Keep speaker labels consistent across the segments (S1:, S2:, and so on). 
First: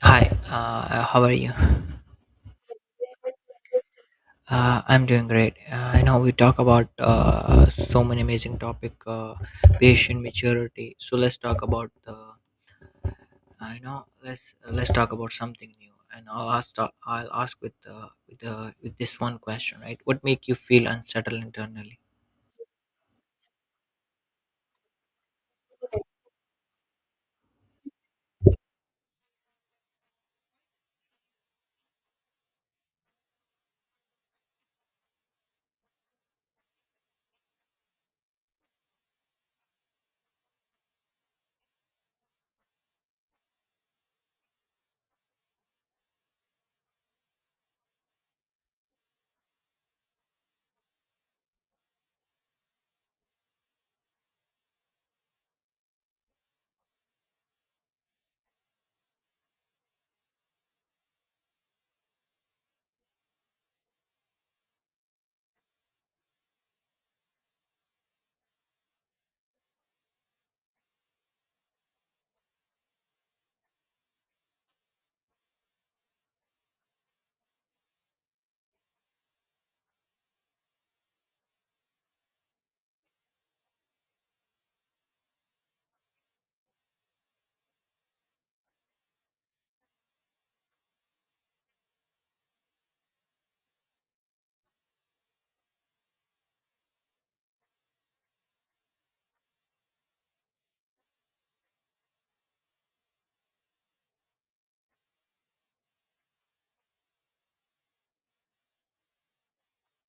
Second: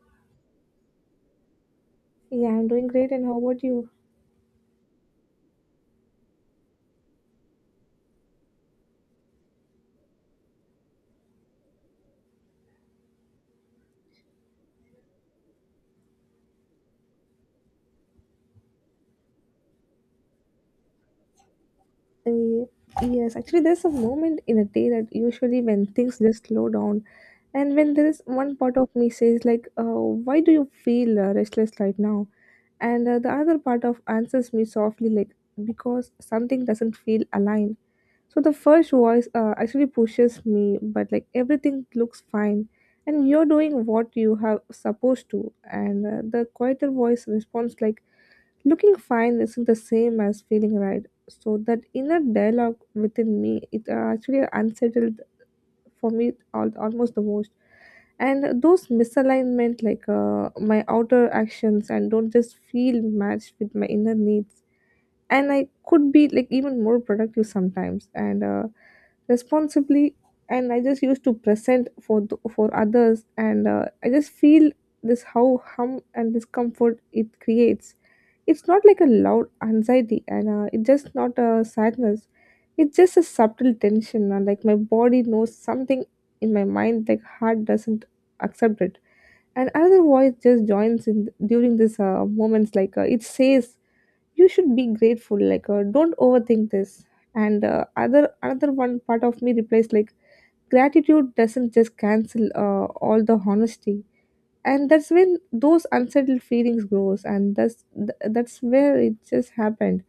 S1: How are you?
S2: Yeah, I'm doing great. And how about you?
S1: I'm doing great. I know we talk about so many amazing topic, patient maturity. So let's talk about the. I know let's talk about something new, and I'll ask with with this one question, right? What make you feel unsettled internally?
S2: Uh, yes, actually, there's a moment in a day that usually when things just slow down, and when there is one part of me says like, "Why do you feel restless right now?" And the other part of answers me softly like, "Because something doesn't feel aligned." So the first voice actually pushes me, but like everything looks fine, and you're doing what you have supposed to, and the quieter voice responds like, looking fine isn't the same as feeling right. So that inner dialogue within me, it actually unsettled for me almost the most. And those misalignment, like my outer actions, and don't just feel matched with my inner needs, and I could be like even more productive sometimes, and responsibly, and I just used to present for for others, and I just feel this how hum and discomfort it creates. It's not like a loud anxiety, and it's just not a sadness. It's just a subtle tension, and like my body knows something in my mind like heart doesn't accept it. And another voice just joins in during this moments, like it says you should be grateful, like don't overthink this. And other another one part of me replies like gratitude doesn't just cancel all the honesty. And that's when those unsettled feelings grows, and that's where it just happened.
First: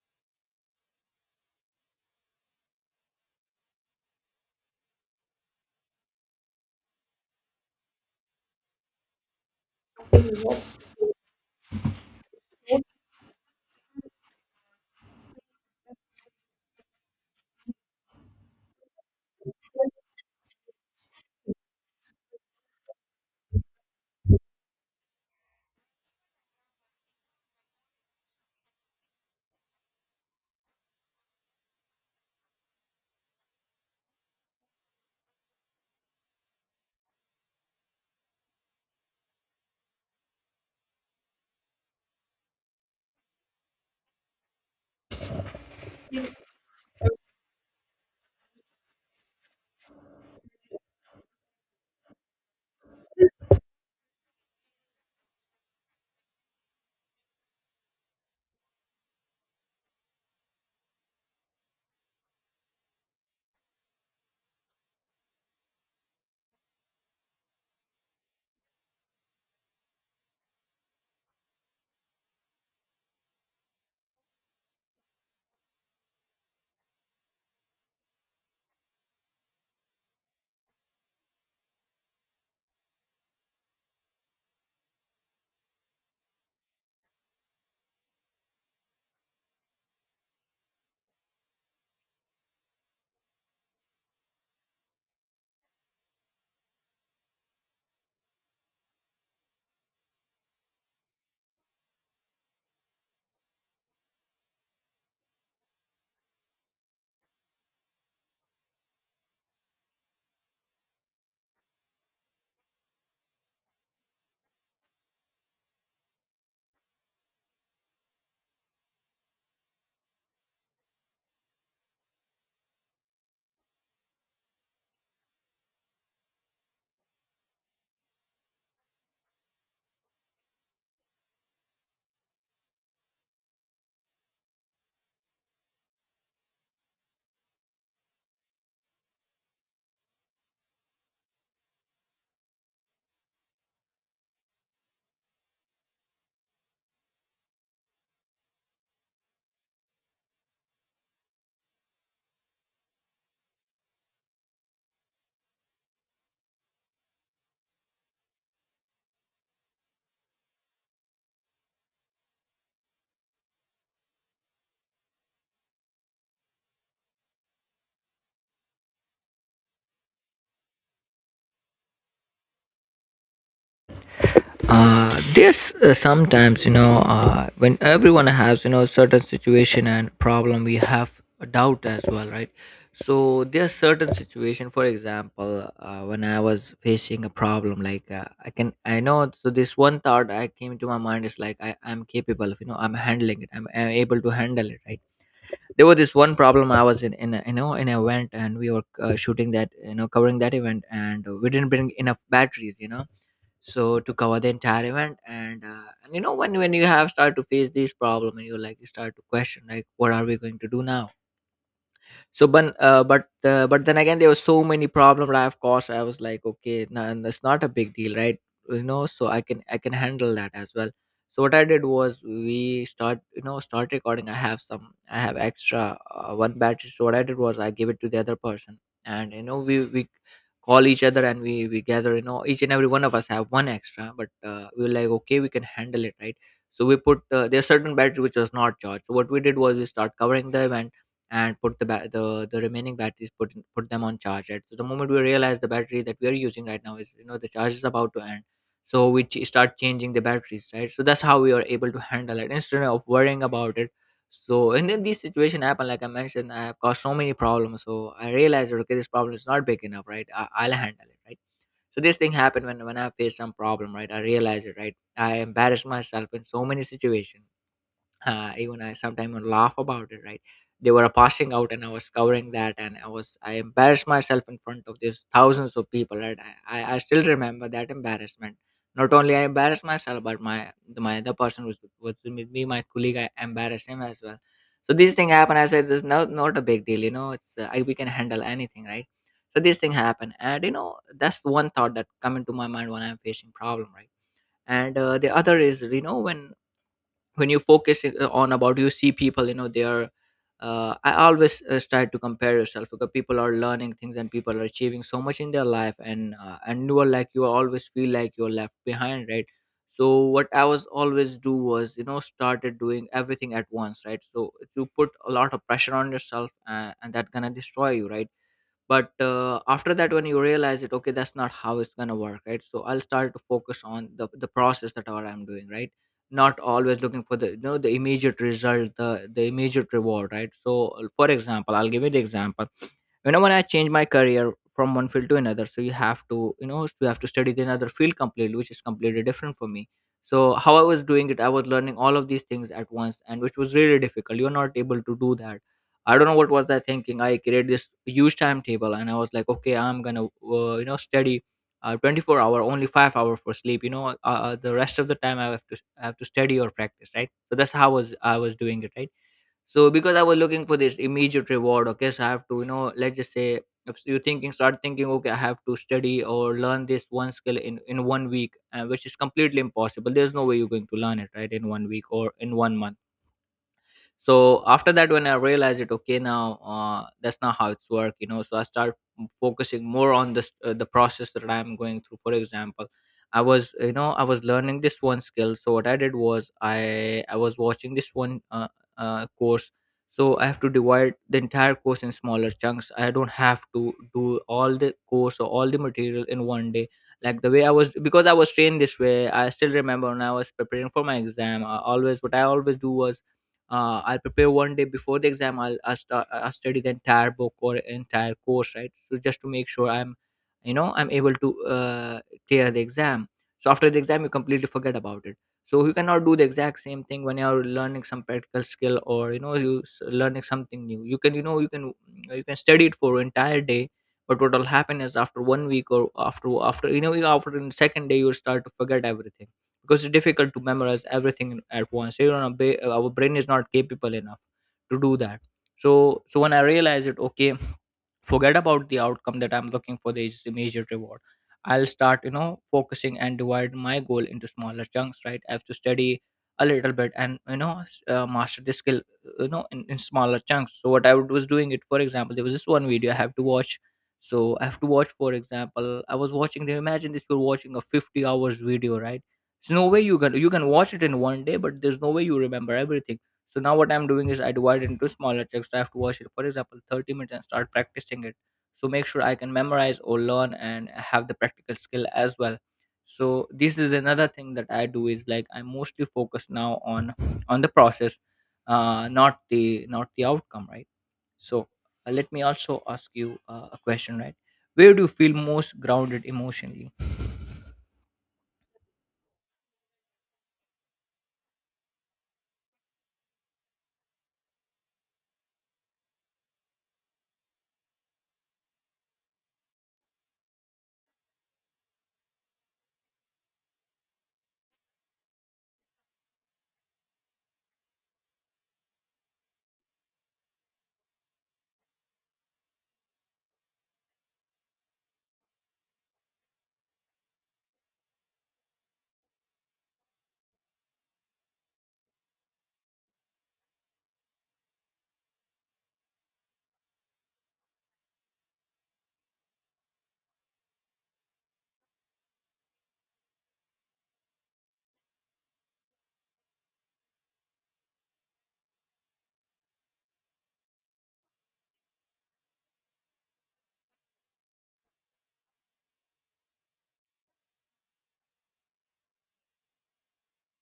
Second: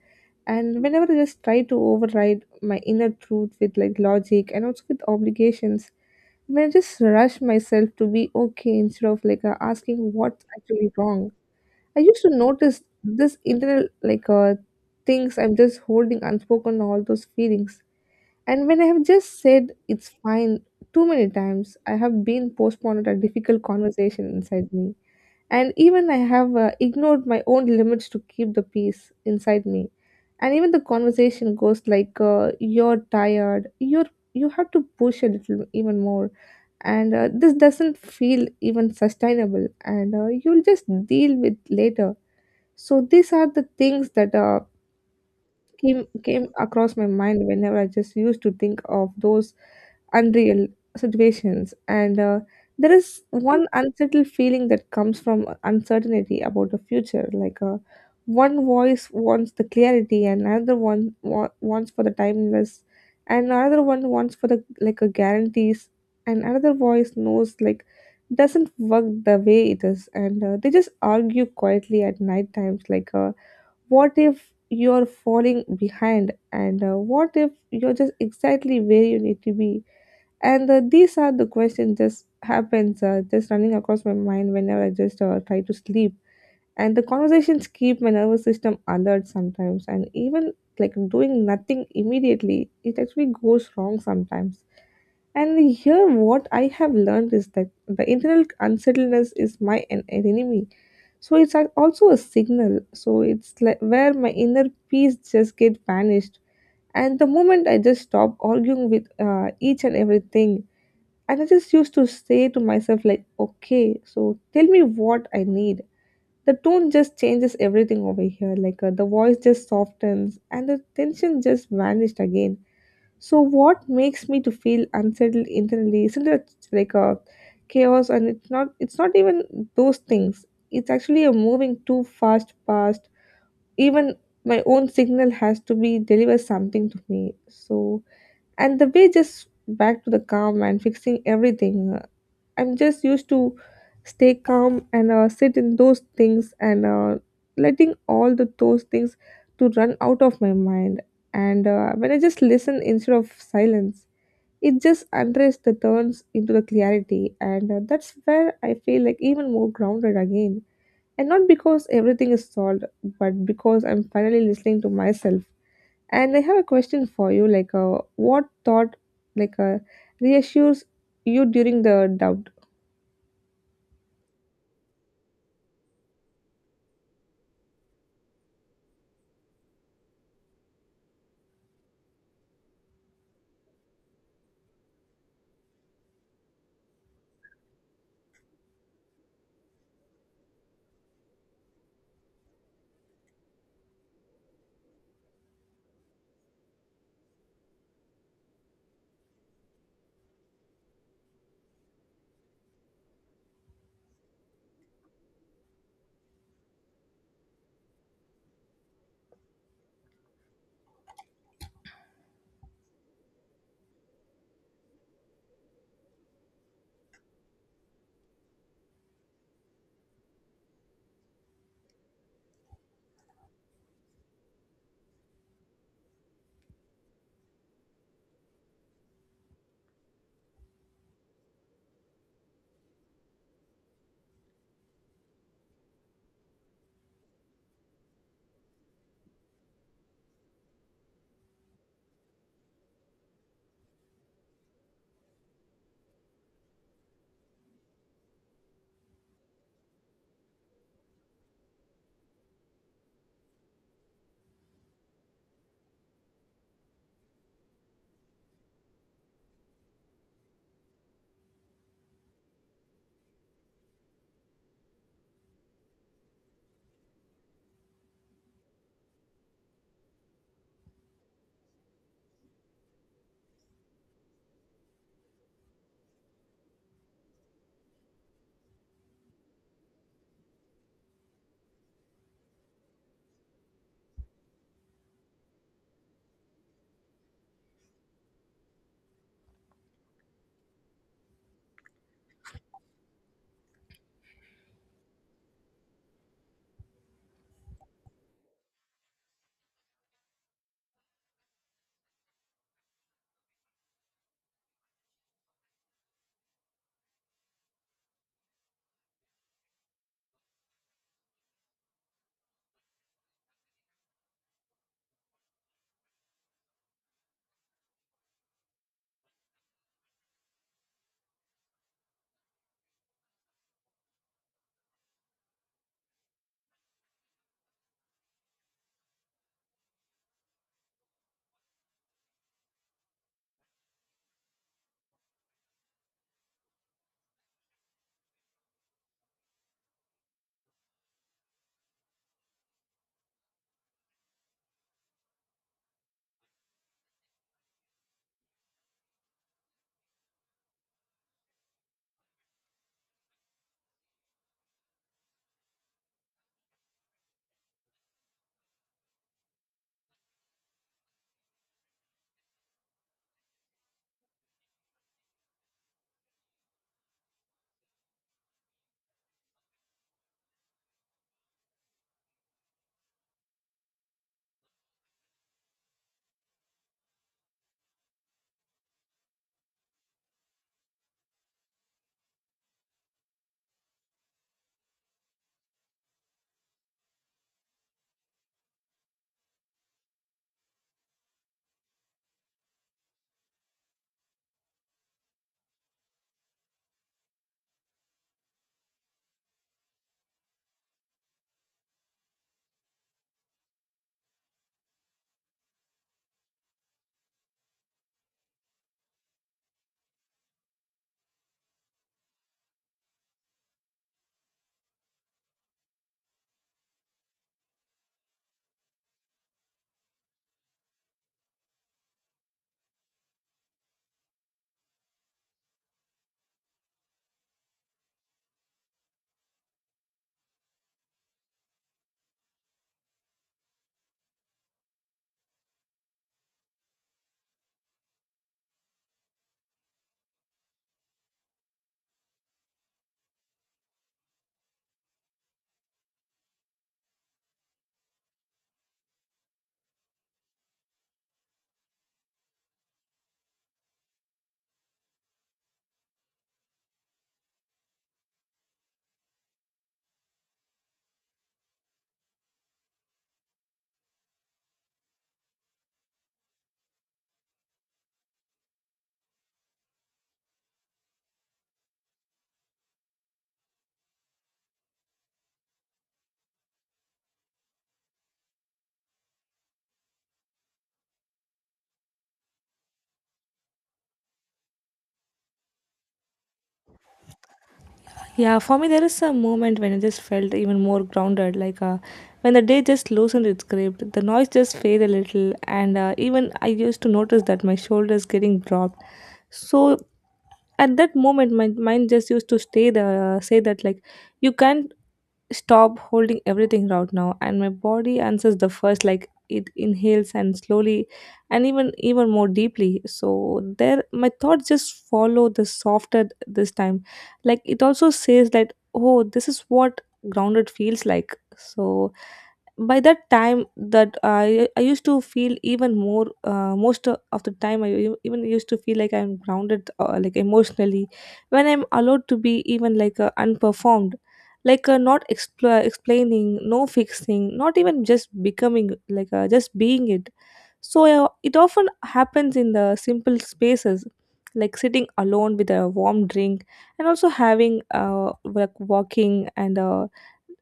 S2: And whenever I just try to override my inner truth with like logic and also with obligations, when I just rush myself to be okay instead of like asking what's actually wrong, I used to notice this internal like things I'm just holding unspoken all those feelings. And when I have just said it's fine too many times, I have been postponed a difficult conversation inside me. And even I have ignored my own limits to keep the peace inside me. And even the conversation goes like, "You're tired. You're you have to push a little even more." And this doesn't feel even sustainable, and you'll just deal with later. So these are the things that came across my mind whenever I just used to think of those unreal situations. And there is one unsettled feeling that comes from uncertainty about the future. Like one voice wants the clarity, and another one wants for the timeless, and another one wants for the like a guarantees, and another voice knows like doesn't work the way it is, and they just argue quietly at night times, like. What if you're falling behind? And what if you're just exactly where you need to be? And these are the questions just happens just running across my mind whenever I just try to sleep. And the conversations keep my nervous system alert sometimes. And even like doing nothing immediately, it actually goes wrong sometimes. And here, what I have learned is that the internal unsettledness is my enemy. So it's also a signal. So it's like where my inner peace just get vanished. And the moment I just stop arguing with each and everything, and I just used to say to myself like, okay, so tell me what I need. The tone just changes everything over here. Like the voice just softens, and the tension just vanished again. So what makes me to feel unsettled internally isn't it like a chaos, and it's not even those things. It's actually a moving too fast past. Even my own signal has to be deliver something to me. So and the way just back to the calm and fixing everything. I'm just used to stay calm, and sit in those things, and letting all the those things to run out of my mind. And when I just listen instead of silence, it just unrest the turns into the clarity, and that's where I feel like even more grounded again. And not because everything is solved, but because I'm finally listening to myself. And I have a question for you, like, what thought, like, reassures you during the doubt?
S1: This, sometimes you know, when everyone has, you know, certain situation and problem, we have a doubt as well, right? So there are certain situation. For example, when I was facing a problem like, I can I know so this one thought I came to my mind is like, I am capable of, you know, I'm able to handle it, right? There was this one problem I was in you know, in an event, and we were shooting that, you know, covering that event, and we didn't bring enough batteries, you know, so to cover the entire event. And you know, when you have start to face this problem, and you like you start to question like, what are we going to do now? So but uh, but uh, but then again, there were so many problems I have caused. I was like, okay, nah, and that's not a big deal, right? You know, so I can handle that as well. So what I did was, we start, you know, start recording. I have extra, one battery, so what I did was, I gave it to the other person. And you know, we call each other, and we gather, you know, each and every one of us have one extra, but we were like, okay, we can handle it, right? So we put, there are certain battery which was not charged, so what we did was, we start covering them, and put the the remaining batteries, put them on charge, right? So the moment we realize the battery that we are using right now is, you know, the charge is about to end, so we start changing the batteries, right? So that's how we are able to handle it instead of worrying about it. So and then these situation happen like I mentioned, I have caused so many problems, so I realized, okay, this problem is not big enough, right? I'll handle it, right? So this thing happened when I faced some problem, right? I realize it, right? I embarrass myself in so many situations. Even I sometimes would laugh about it, right? They were passing out and I was covering that, and I embarrassed myself in front of these thousands of people, right? I still remember that embarrassment. Not only I embarrassed myself, but my the person was with me, my colleague, I embarrassed him as well. So these things happen. I said, "This is not a big deal, you know. It's we can handle anything, right?" So these things happen, and you know, that's one thought that come into my mind when I'm facing problem, right? And the other is, you know, when you focus on about, you see people, you know, they are I always try to compare yourself, because people are learning things and people are achieving so much in their life, and you are like, you always feel like you're left behind, right? So what I was always do was, you know, started doing everything at once, right? So you put a lot of pressure on yourself, and that gonna destroy you, right? But after that when you realize it, okay, that's not how it's going to work, right? So I'll start to focus on the process that what I'm doing, right? Not always looking for the, you know, the immediate result, the immediate reward, right? So for example, I'll give you the example. You know, when I change my career from one field to another, so you have to, you know, you have to study the another field completely, which is completely different for me. So how I was doing it, I was learning all of these things at once, and which was really difficult. You're not able to do that. I don't know what was I thinking. I created this huge timetable, and I was like, okay, I'm gonna you know, study 24-hour, only 5 hour for sleep. You know, the rest of the time I have to study or practice, right? So that's how I was doing it, right? So because I was looking for this immediate reward, okay, so I have to, you know, let's just say, if you thinking start thinking, okay, I have to study or learn this one skill in one week, which is completely impossible. There's no way you're going to learn it right in one week or in one month. So after that, when I realized it, okay, now, that's not how it's work, you know. So I start focusing more on this, the process that I'm going through. For example, I was, you know, I was learning this one skill, so what I did was, I was watching this one, course. So I have to divide the entire course in smaller chunks. I don't have to do all the course or all the material in one day, like the way I was. Because I was trained this way, I still remember when I was preparing for my exam, I always, what I always do was, I'll prepare one day before the exam. I'll study the entire book or entire course, right? So just to make sure I'm, you know, I'm able to clear the exam. So after the exam, you completely forget about it. So you cannot do the exact same thing when you're learning some practical skill, or, you know, learning something new. You can, you know, you can study it for entire day, but what will happen is, after one week or after, you know, after the second day, you'll start to forget everything, because it's difficult to memorize everything at once. So, you know, our brain is not capable enough to do that. So when I realized it, okay, forget about the outcome that I'm looking for, this immediate reward, I'll start, you know, focusing and divide my goal into smaller chunks, right? I have to study a little bit, and you know, master the skill, you know, in smaller chunks. So what I was doing it, for example, there was this one video I have to watch. So I have to watch, for example, I was watching, imagine this, you're watching a 50 hours video, right? There's no way you can watch it in one day, but there's no way you remember everything. So now what I'm doing is, I divide it into smaller chunks. So I have to watch it, for example, 30 minutes and start practicing it. So make sure I can memorize or learn and have the practical skill as well. So this is another thing that I do, is like I mostly focus now on the process, not the outcome, right? So let me also ask you a question, right? Where do you feel most grounded emotionally?
S2: Yeah, for me, there is a moment when I just felt even more grounded, like when the day just loosened its grip, the noise just faded a little, and even I used to notice that my shoulders getting dropped. So at that moment, my mind just used to stay the say that like you can't stop holding everything right now, and my body answers the first like it inhales and slowly and even more deeply. So there my thoughts just follow the softer this time, like it also says that, oh, this is what grounded feels like. So by that time that I used to feel even more most of the time, I even used to feel like I'm grounded, like emotionally, when I'm allowed to be even like unperformed, like not explaining, no fixing, not even just becoming like just being it. So it often happens in the simple spaces, like sitting alone with a warm drink, and also having like walking, and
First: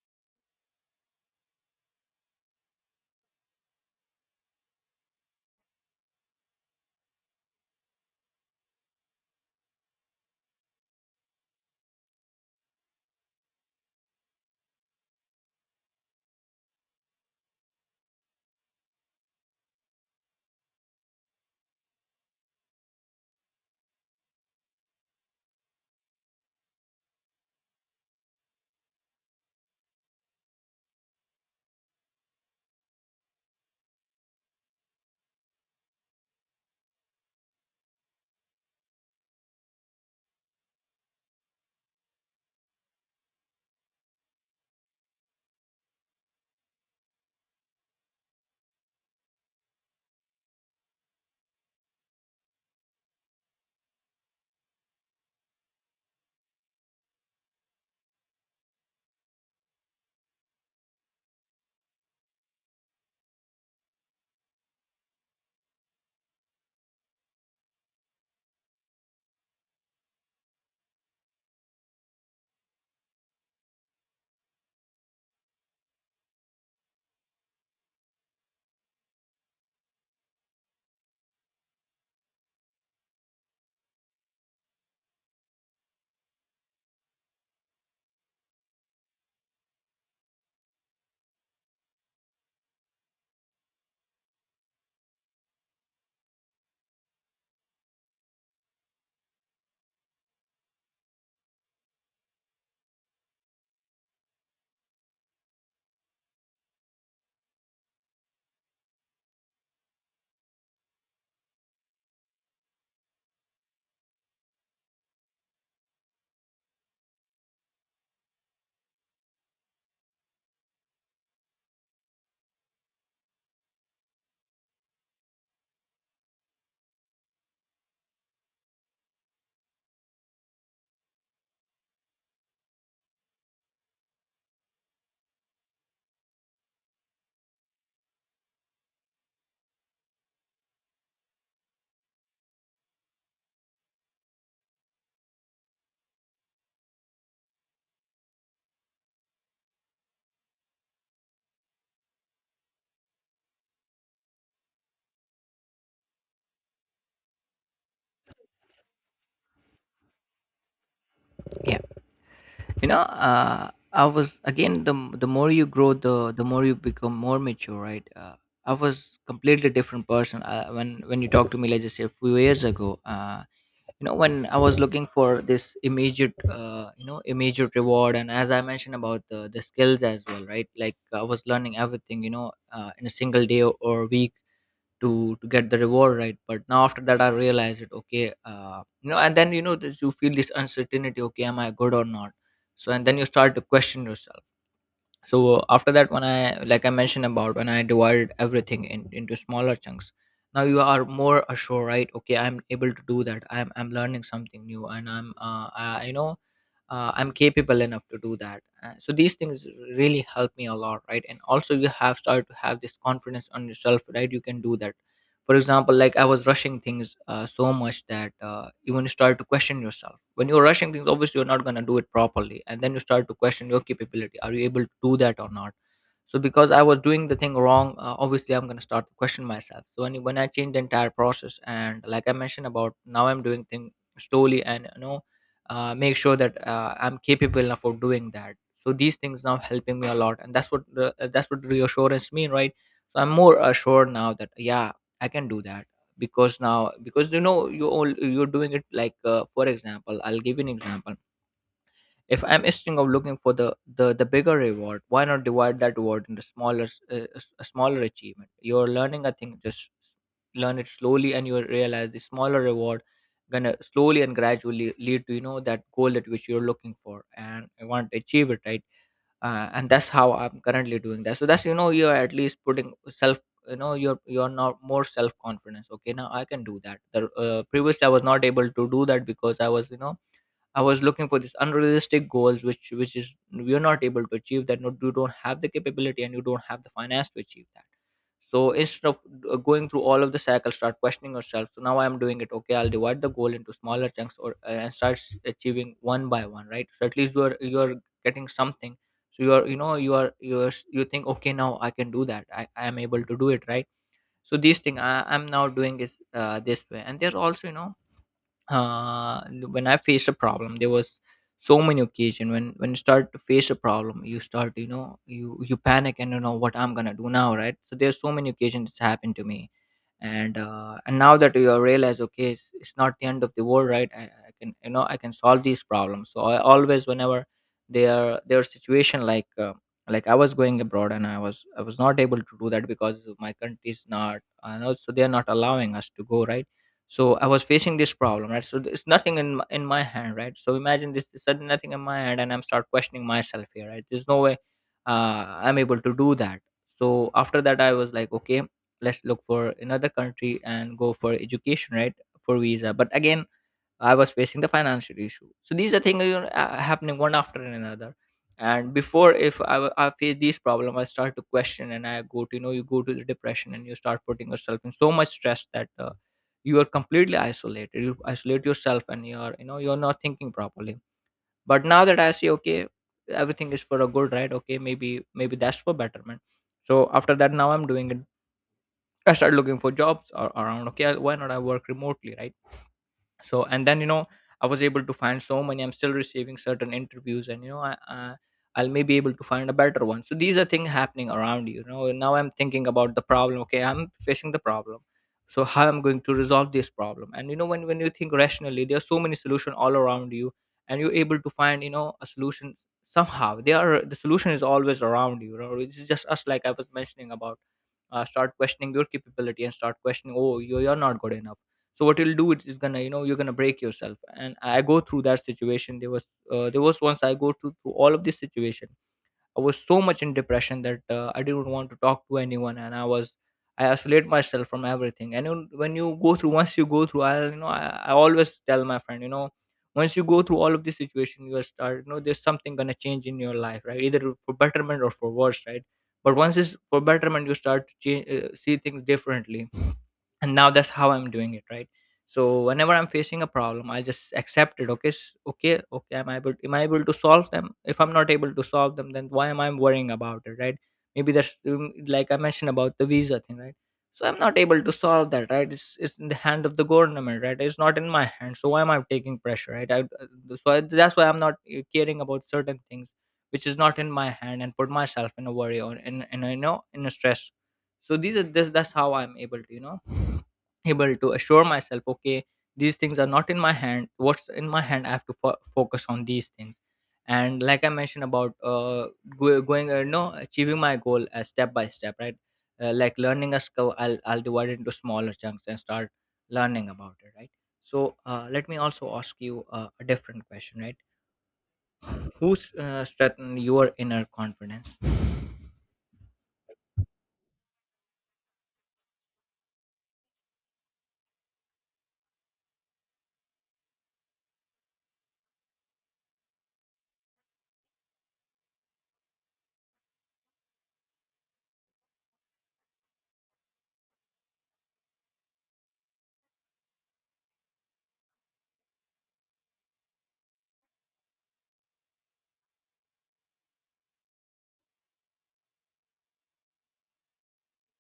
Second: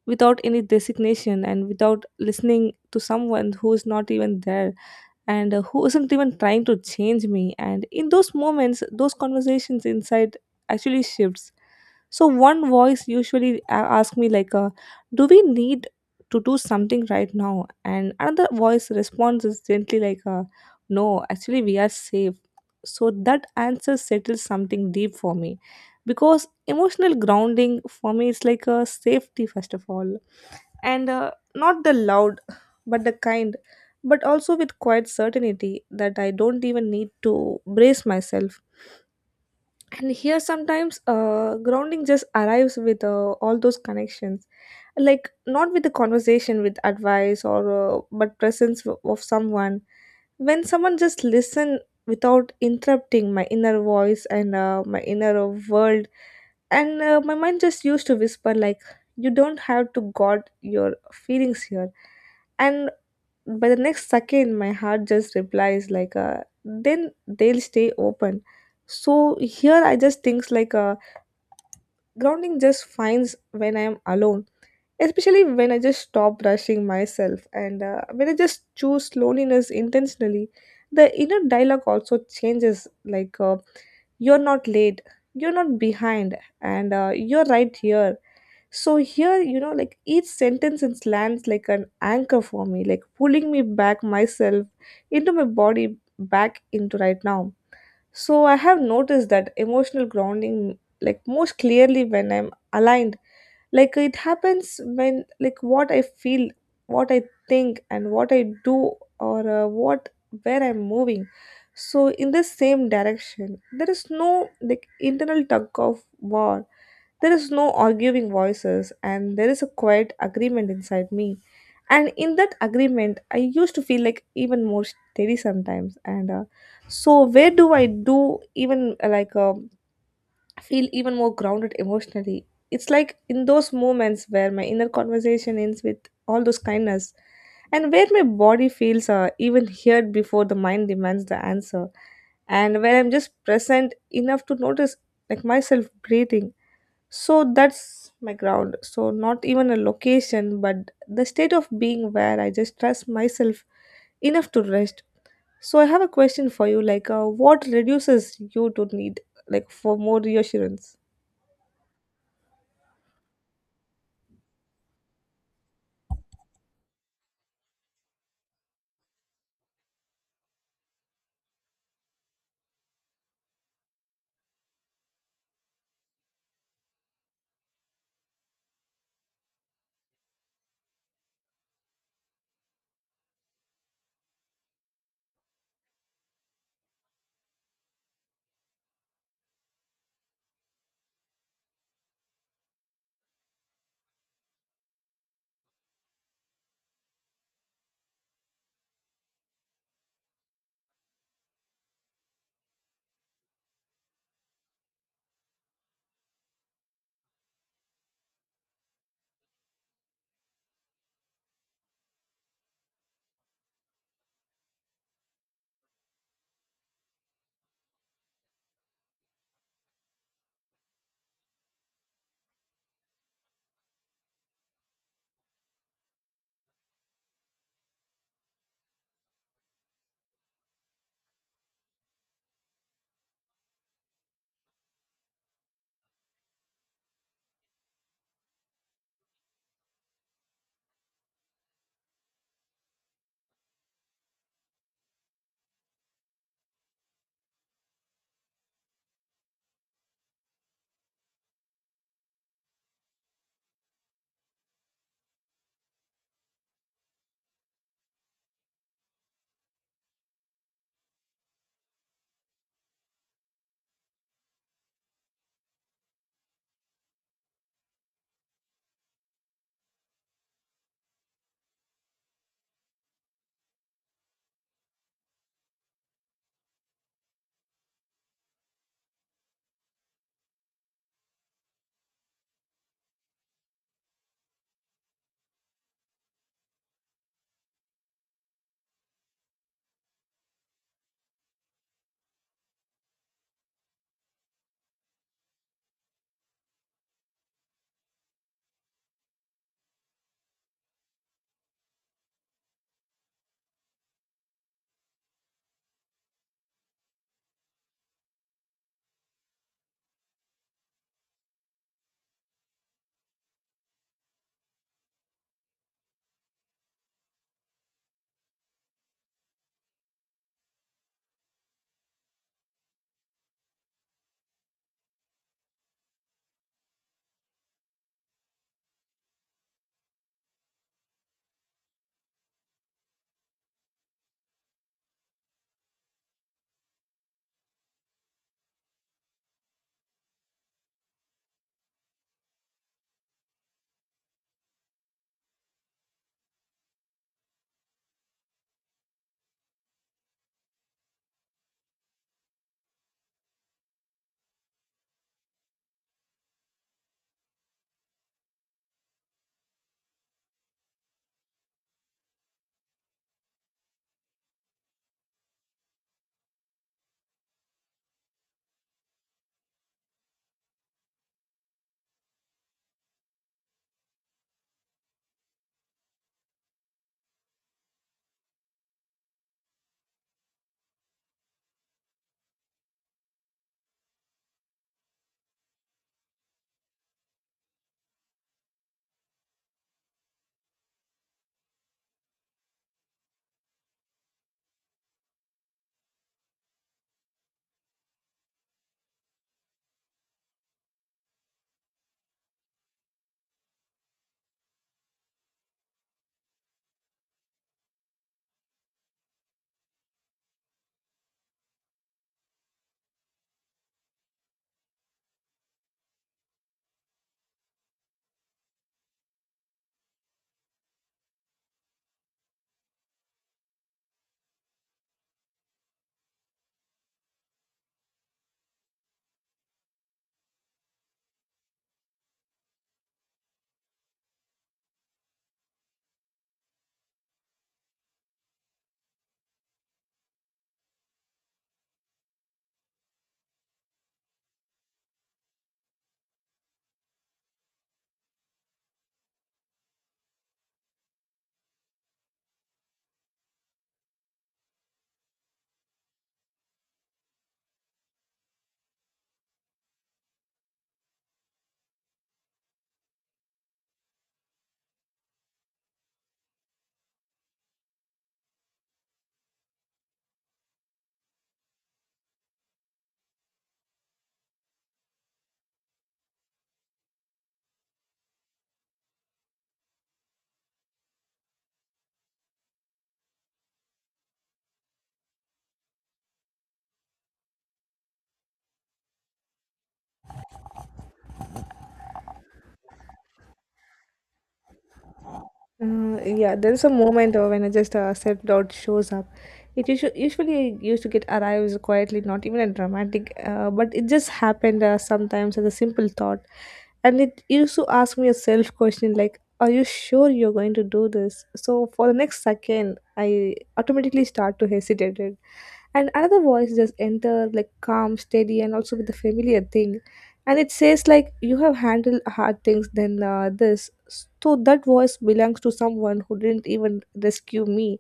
S2: without any designation, and without listening to someone who is not even there, and who isn't even trying to change me. And in those moments those conversations inside actually shifts. So one voice usually ask me like, "Do we need to do something right now?" And another voice responds is gently like, "No, actually we are safe." So that answer settles something deep for me, because emotional grounding for me is like a safety first of all, and not the loud, but the kind, but also with quite certainty that I don't even need to brace myself. And here sometimes grounding just arrives with all those connections, like not with the conversation with advice or but presence of someone, when someone just listen without interrupting my inner voice, and my inner world. And my mind just used to whisper like you don't have to guard your feelings here. And by the next second my heart just replies like then they'll stay open. So here I just thinks like grounding just finds when I am alone, especially when I just stop rushing myself, and when I just choose loneliness intentionally. The inner dialogue also changes, like you're not late, you're not behind, and you're right here. So here, you know, like each sentence and lands like an anchor for me, like pulling me back myself into my body back into right now. So I have noticed that emotional grounding like most clearly when I'm aligned. Like it happens when like what I feel, what I think and what I do, or what where I'm moving. So in the same direction, there is no like internal tug of war, there is no arguing voices, and there is a quiet agreement inside me. And in that agreement, I used to feel like even more steady sometimes. And so, where do I do even like feel even more grounded emotionally? It's like in those moments where my inner conversation ends with all those kindness, and where my body feels even heard before the mind demands the answer, and where I'm just present enough to notice like myself breathing. So that's my ground. So not even a location, but the state of being where I just trust myself enough to rest. So I have a question for you, like what reduces you to need like for more reassurance?
S1: Yeah. You know, I was again, the more you grow, the more you become more mature, right? I was completely different person when you talk to me, like just say a few years ago. You know, when I was looking for this immediate, you know, immediate reward, and as I mentioned about the skills as well, right? Like I was learning everything, in a single day or week to get the reward, right? But now, after that, I realized it. Okay, and then this, you feel this uncertainty. Okay, am I good or not? So and then you start to question yourself. So after that, when I, like I mentioned, about when I divided everything into smaller chunks, now you are more assured, right? Okay, I'm able to do that. I'm learning something new, and I'm I, you know I'm capable enough to do that. So these things really help me a lot, right? And also you have started to have this confidence on yourself, right? You can do that. For example, like I was rushing things so much that, even you start to question yourself. When you're rushing things, obviously you're not going to do it properly, and then you start to question your capability. Are you able to do that or not? So because I was doing the thing wrong, obviously I'm going to start to question myself. So when I change the entire process, and like I mentioned, about now I'm doing thing slowly, and make sure that I'm capable enough of doing that. So these things now helping me a lot, and that's what that's what reassurance mean, right? So I'm more assured now that, yeah, I can do that. Because now, because you all you're doing it, like, for example, I'll give you an example. If I'm, instead of looking for the bigger reward, why not divide that reward into smaller a smaller achievement? You're learning a thing, just learn it slowly, and you'll realize the smaller reward gonna slowly and gradually lead to, that goal that which you're looking for, and I want to achieve it, right? And that's how I'm currently doing that. So that's, you're at least putting self. You're now more self confidence. Okay, now I can do that. The previous I was not able to do that because I was, you know, I was looking for these unrealistic goals, which is we are not able to achieve that. Not, you don't have the capability, and you don't have the finance to achieve that. So instead of going through all of the cycle, start questioning yourself. So now I am doing it. Okay, I'll divide the goal into smaller chunks, or and start achieving one by one, right? So at least you are getting something. So you are, you think, okay, now I can do that. I am able to do it, right? So these thing I am now doing is, this way, and they're also, when I faced a problem, there was so many occasion when you start to face a problem, you start, you panic, and you know what I'm gonna do now, right? So there's so many occasions it's happened to me, and now that you realize, okay, it's not the end of the world, right? I can, you know, I can solve these problems. So I always, whenever their situation, like, like I was going abroad, and I was not able to do that because of my country is not, and also they are not allowing us to go, right? So I was facing this problem, right? So it's nothing in my hand, right? So imagine this is sudden, nothing in my hand, and I'm start questioning myself here, right? There's no way I'm able to do that. So after that, I was like, okay, let's look for another country and go for education, right? For visa, but again, I was facing the financial issue. So these are things, happening one after another. And before, if I face these problem, I start to question, and I go to, you go to the depression, and you start putting yourself in so much stress that, you are completely isolated. You isolate yourself, and you're you know you're not thinking properly. But now that I see, okay, everything is for a good, right? Okay, maybe that's for betterment. So after that, now I'm doing it. I started looking for jobs around. Okay, I why not? I work remotely, right? So, and then, I was able to find so many. I'm still receiving certain interviews, and I'll maybe able to find a better one. So these are things happening around you. Now I'm thinking about the problem. Okay, I'm facing the problem. So how I'm going to resolve this problem? And, when you think rationally, there are so many solutions all around you, and you're able to find, a solution somehow. They are, the solution is always around you. It's just us, like I was mentioning about, start questioning your capability, and start questioning, oh, you're not good enough. So what you'll do is gonna, you're gonna break yourself. And I go through that situation, there was, there was once I go through all of this situation. I was so much in depression that, I didn't want to talk to anyone, and I isolate myself from everything. And you, when you go through, once you go through, I always tell my friend, once you go through all of this situation, you are start, there's something gonna change in your life, right? Either for betterment or for worse, right? But once it's for betterment, you start to change, see things differently, and now that's how I'm doing it, right? So whenever I'm facing a problem, I just accept it. Okay, okay, okay, am I able to solve them? If I'm not able to solve them, then why am I worrying about it, right? Maybe that's, like I mentioned, about the visa thing, right? So I'm not able to solve that, right? It's in the hand of the government, right? It's not in my hand, so why am I taking pressure, right? That's why I'm not caring about certain things which is not in my hand, and put myself in a worry, or in a, in a stress. So these are this, that's how I'm able to, able to assure myself, okay, these things are not in my hand. What's in my hand, I have to focus on these things, and like I mentioned about go- going no achieving my goal, step by step, right? Like learning a skill, I'll divide it into smaller chunks and start learning about it, right? So let me also ask you a different question, right? Who's strengthened your inner confidence?
S2: Yeah, there's a moment when I just self-doubt shows up. It usually used to get arrives quietly, not even a dramatic, but it just happened sometimes as a simple thought. And it used to ask me a self-question like, are you sure you're going to do this? So for the next second, I automatically start to hesitate. And another voice just enter like calm, steady, and also with the familiar thing, and it says like you have handled hard things than this. So that voice belongs to someone who didn't even rescue me,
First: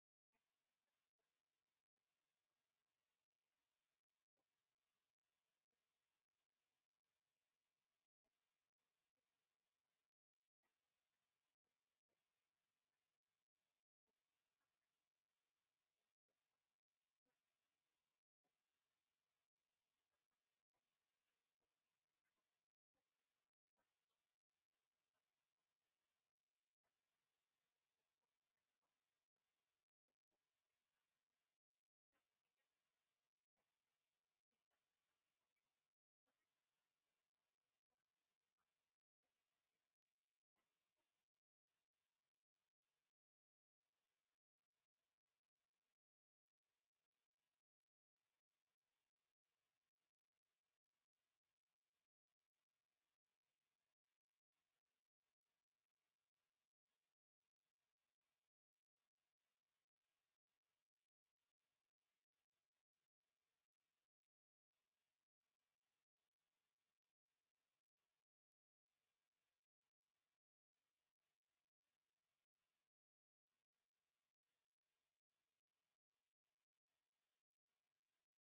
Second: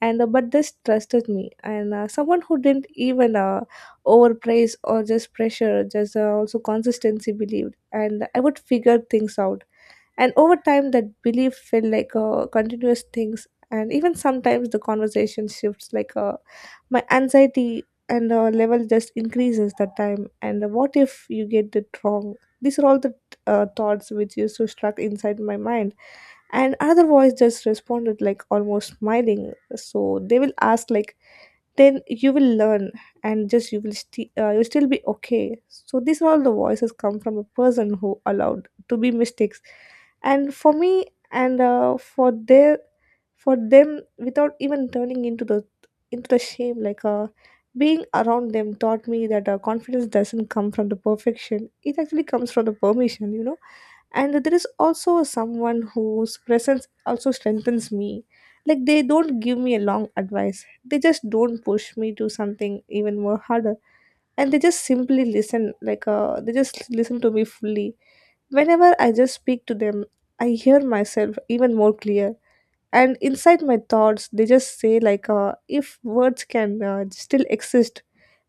S2: and but this trusted me, and someone who didn't even overpraise or just pressure, just also consistency believed and I would figure things out. And over time that belief felt like a continuous things. And even sometimes the conversation shifts, like my anxiety and level just increases that time, and what if you get it wrong, these are all the thoughts which used to struck inside my mind. And other voice just responded like almost smiling, so they will ask like then you will learn, and just you will sti you still be okay. So these are all the voices come from a person who allowed to be mistakes and for me, and for their for them without even turning into the shame, like being around them taught me that confidence doesn't come from the perfection, it actually comes from the permission, you know. And there is also someone whose presence also strengthens me, like they don't give me a long advice, they just don't push me to something even more harder, and they just simply listen, like they just listen to me fully. Whenever I just speak to them, I hear myself even more clear. And inside my thoughts they just say like if words can still exist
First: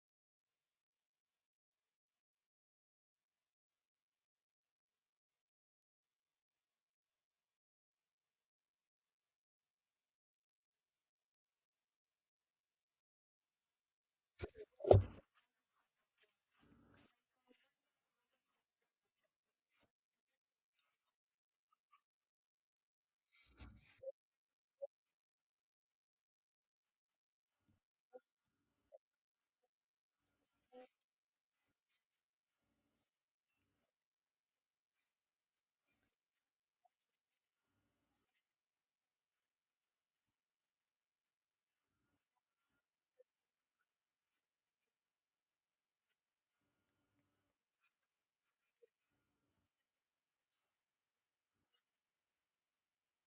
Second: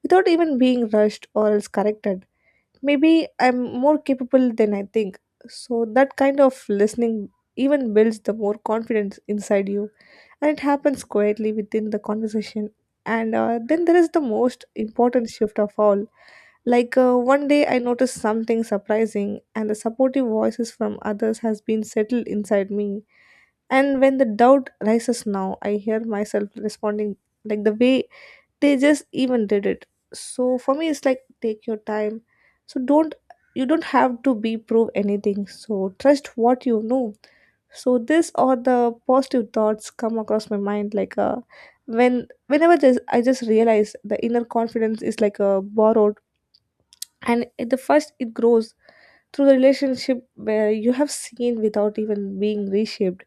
S2: without even being rushed or else corrected, maybe I'm more capable than I think. So that kind of listening even builds the more confidence inside you, and it happens quietly within the conversation. And then there is the most important shift of all. Like one day I noticed something surprising, and the supportive voices from others has been settled inside me. And when the doubt rises now, I hear myself responding like the way they just even did it. So for me it's like take your time, so don't, you don't have to be prove anything, so trust what you know. So this or the positive thoughts come across my mind like when whenever this I just realize the inner confidence is like a borrowed, and at the first it grows through the relationship where you have seen without even being reshaped.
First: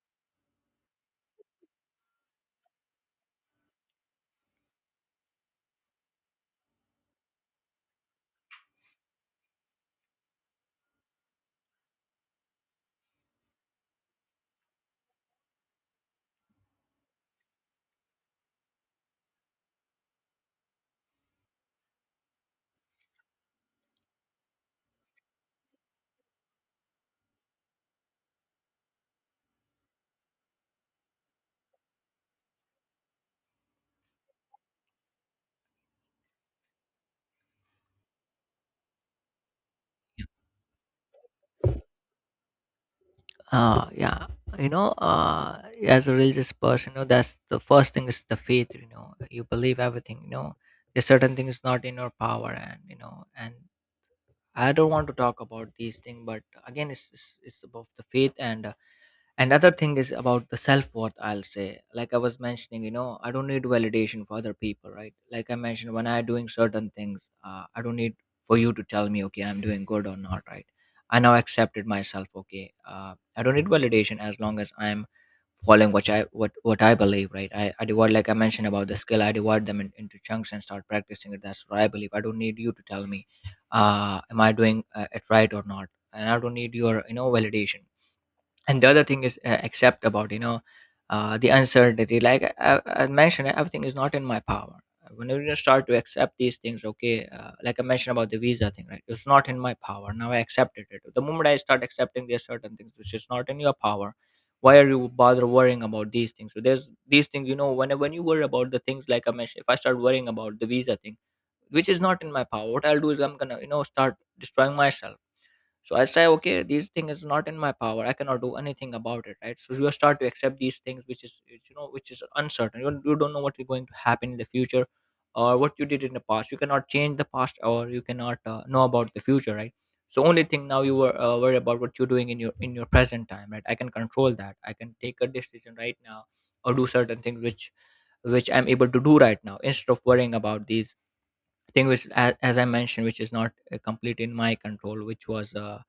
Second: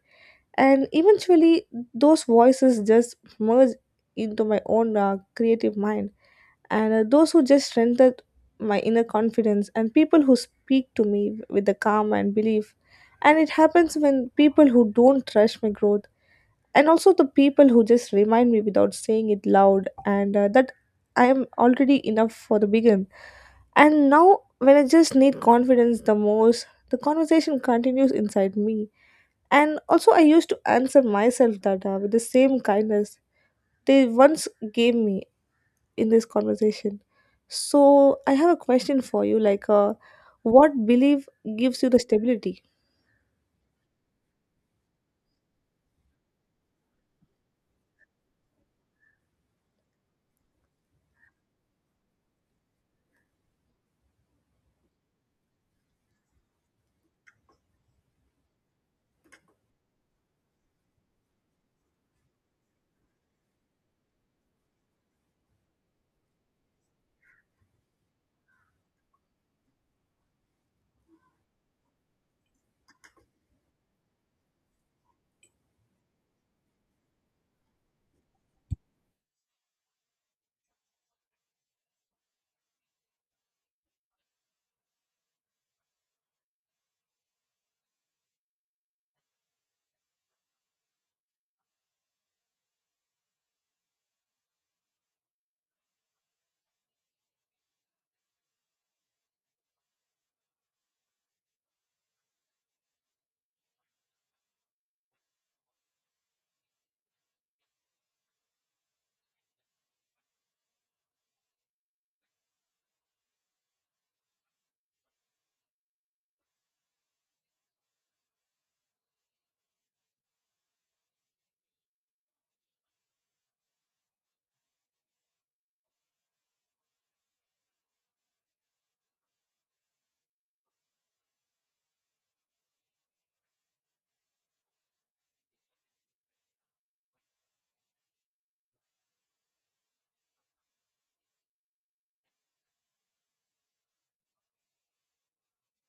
S2: And eventually those voices just merge into my own creative mind. And those who just strengthened my inner confidence, and people who speak to me with the calm and belief, and it happens when people who don't rush my growth, and also the people who just remind me without saying it loud, and that I am already enough for the begin. And now when I just need confidence the most, the conversation continues inside me, and also I used to answer myself that with the same kindness they once gave me in this conversation. So I have a question for you, like, what belief gives you the stability?
S1: Yeah, you know uh as a religious person, you know, that's the first thing, is the faith. You know, you believe everything. There's certain things not in your power, and and I don't want to talk about these things, but again, it's about the faith. And, another thing is about the self-worth, I'll say. Like I was mentioning, I don't need validation for other people, right? Like I mentioned, when I'm doing certain things, I don't need for you to tell me, okay, I'm doing good or not, right? I now accepted myself. Okay, I don't need validation as long as I'm following what I believe, right? I divide, like I mentioned, about the skill. I divide them into chunks and start practicing it. That's what I believe. I don't need you to tell me am I doing it right or not, and I don't need your, validation. And the other thing is, accept about, the uncertainty. Like I mentioned, everything is not in my power. Whenever you start to accept these things, okay, like I mentioned, about the visa thing, right? It's not in my power, now I accepted it. The moment I start accepting, there's certain things which is not in your power, why are you bother worrying about these things? So there's these things, you know, when you worry about the things, like I mentioned, if I start worrying about the visa thing which is not in my power, what I'll do is I'm gonna, start destroying myself. So I say, okay, these thing is not in my power, I cannot do anything about it, right? So you start to accept these things which is, which is uncertain. You you don't know what is going to happen in the future, or what you did in the past, you cannot change the past, or you cannot know about the future, right? So only thing now you were worried about what you're doing in your present time, right? I can control that, I can take a decision right now, or do certain things which I'm able to do right now, instead of worrying about these thing which, as I mentioned, which is not, complete in my control, which was,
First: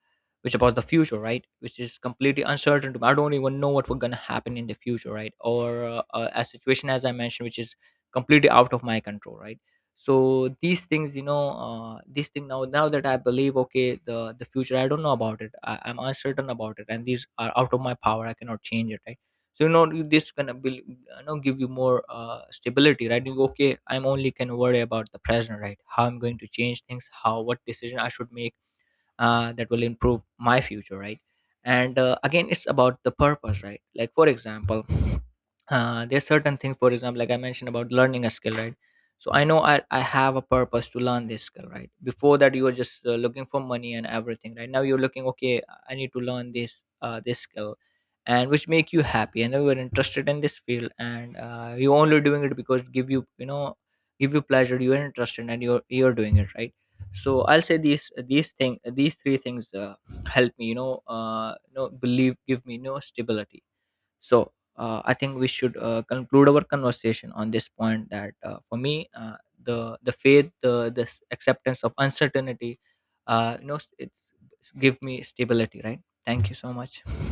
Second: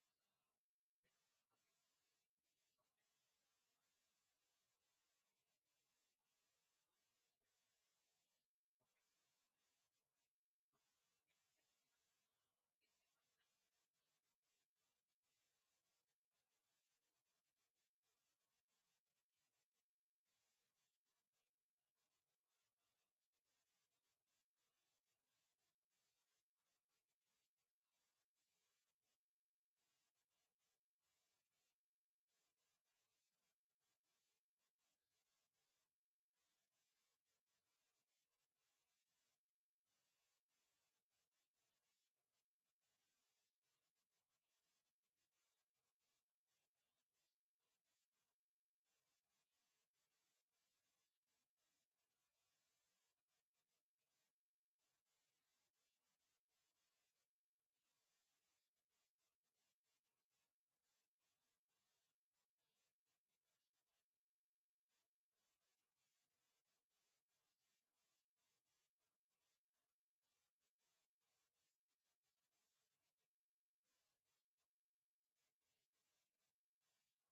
S1: which about the future, right? Which is completely uncertain to me. I don't even know what we're gonna happen in the future, right? Or a situation, as I mentioned, which is completely out of my control, right? So these things, you know, these thing now, that I believe, okay, the future I don't know about it. I'm uncertain about it, and these are out of my power, I cannot change it, right? So, this gonna be, give you more stability, right? You go, okay, I'm only can worry about the present, right? How I'm going to change things, how, what decision I should make, that will improve my future, right? And again, it's about the purpose, right? Like, for example, there's certain things, for example, like I mentioned about learning a skill, right? So I know, I have a purpose to learn this skill, right? Before that, you were just looking for money and everything. Right now you're looking, okay, I need to learn this skill, and which make you happy, and you are interested in this field, and you're only doing it because give you pleasure, you're interested, and you're doing it, right? So I'll say these three things help me, believe, give me, stability. So I think we should conclude our conversation on this point, that for me, the faith, the this acceptance of uncertainty, it's give me stability, right? Thank you so much.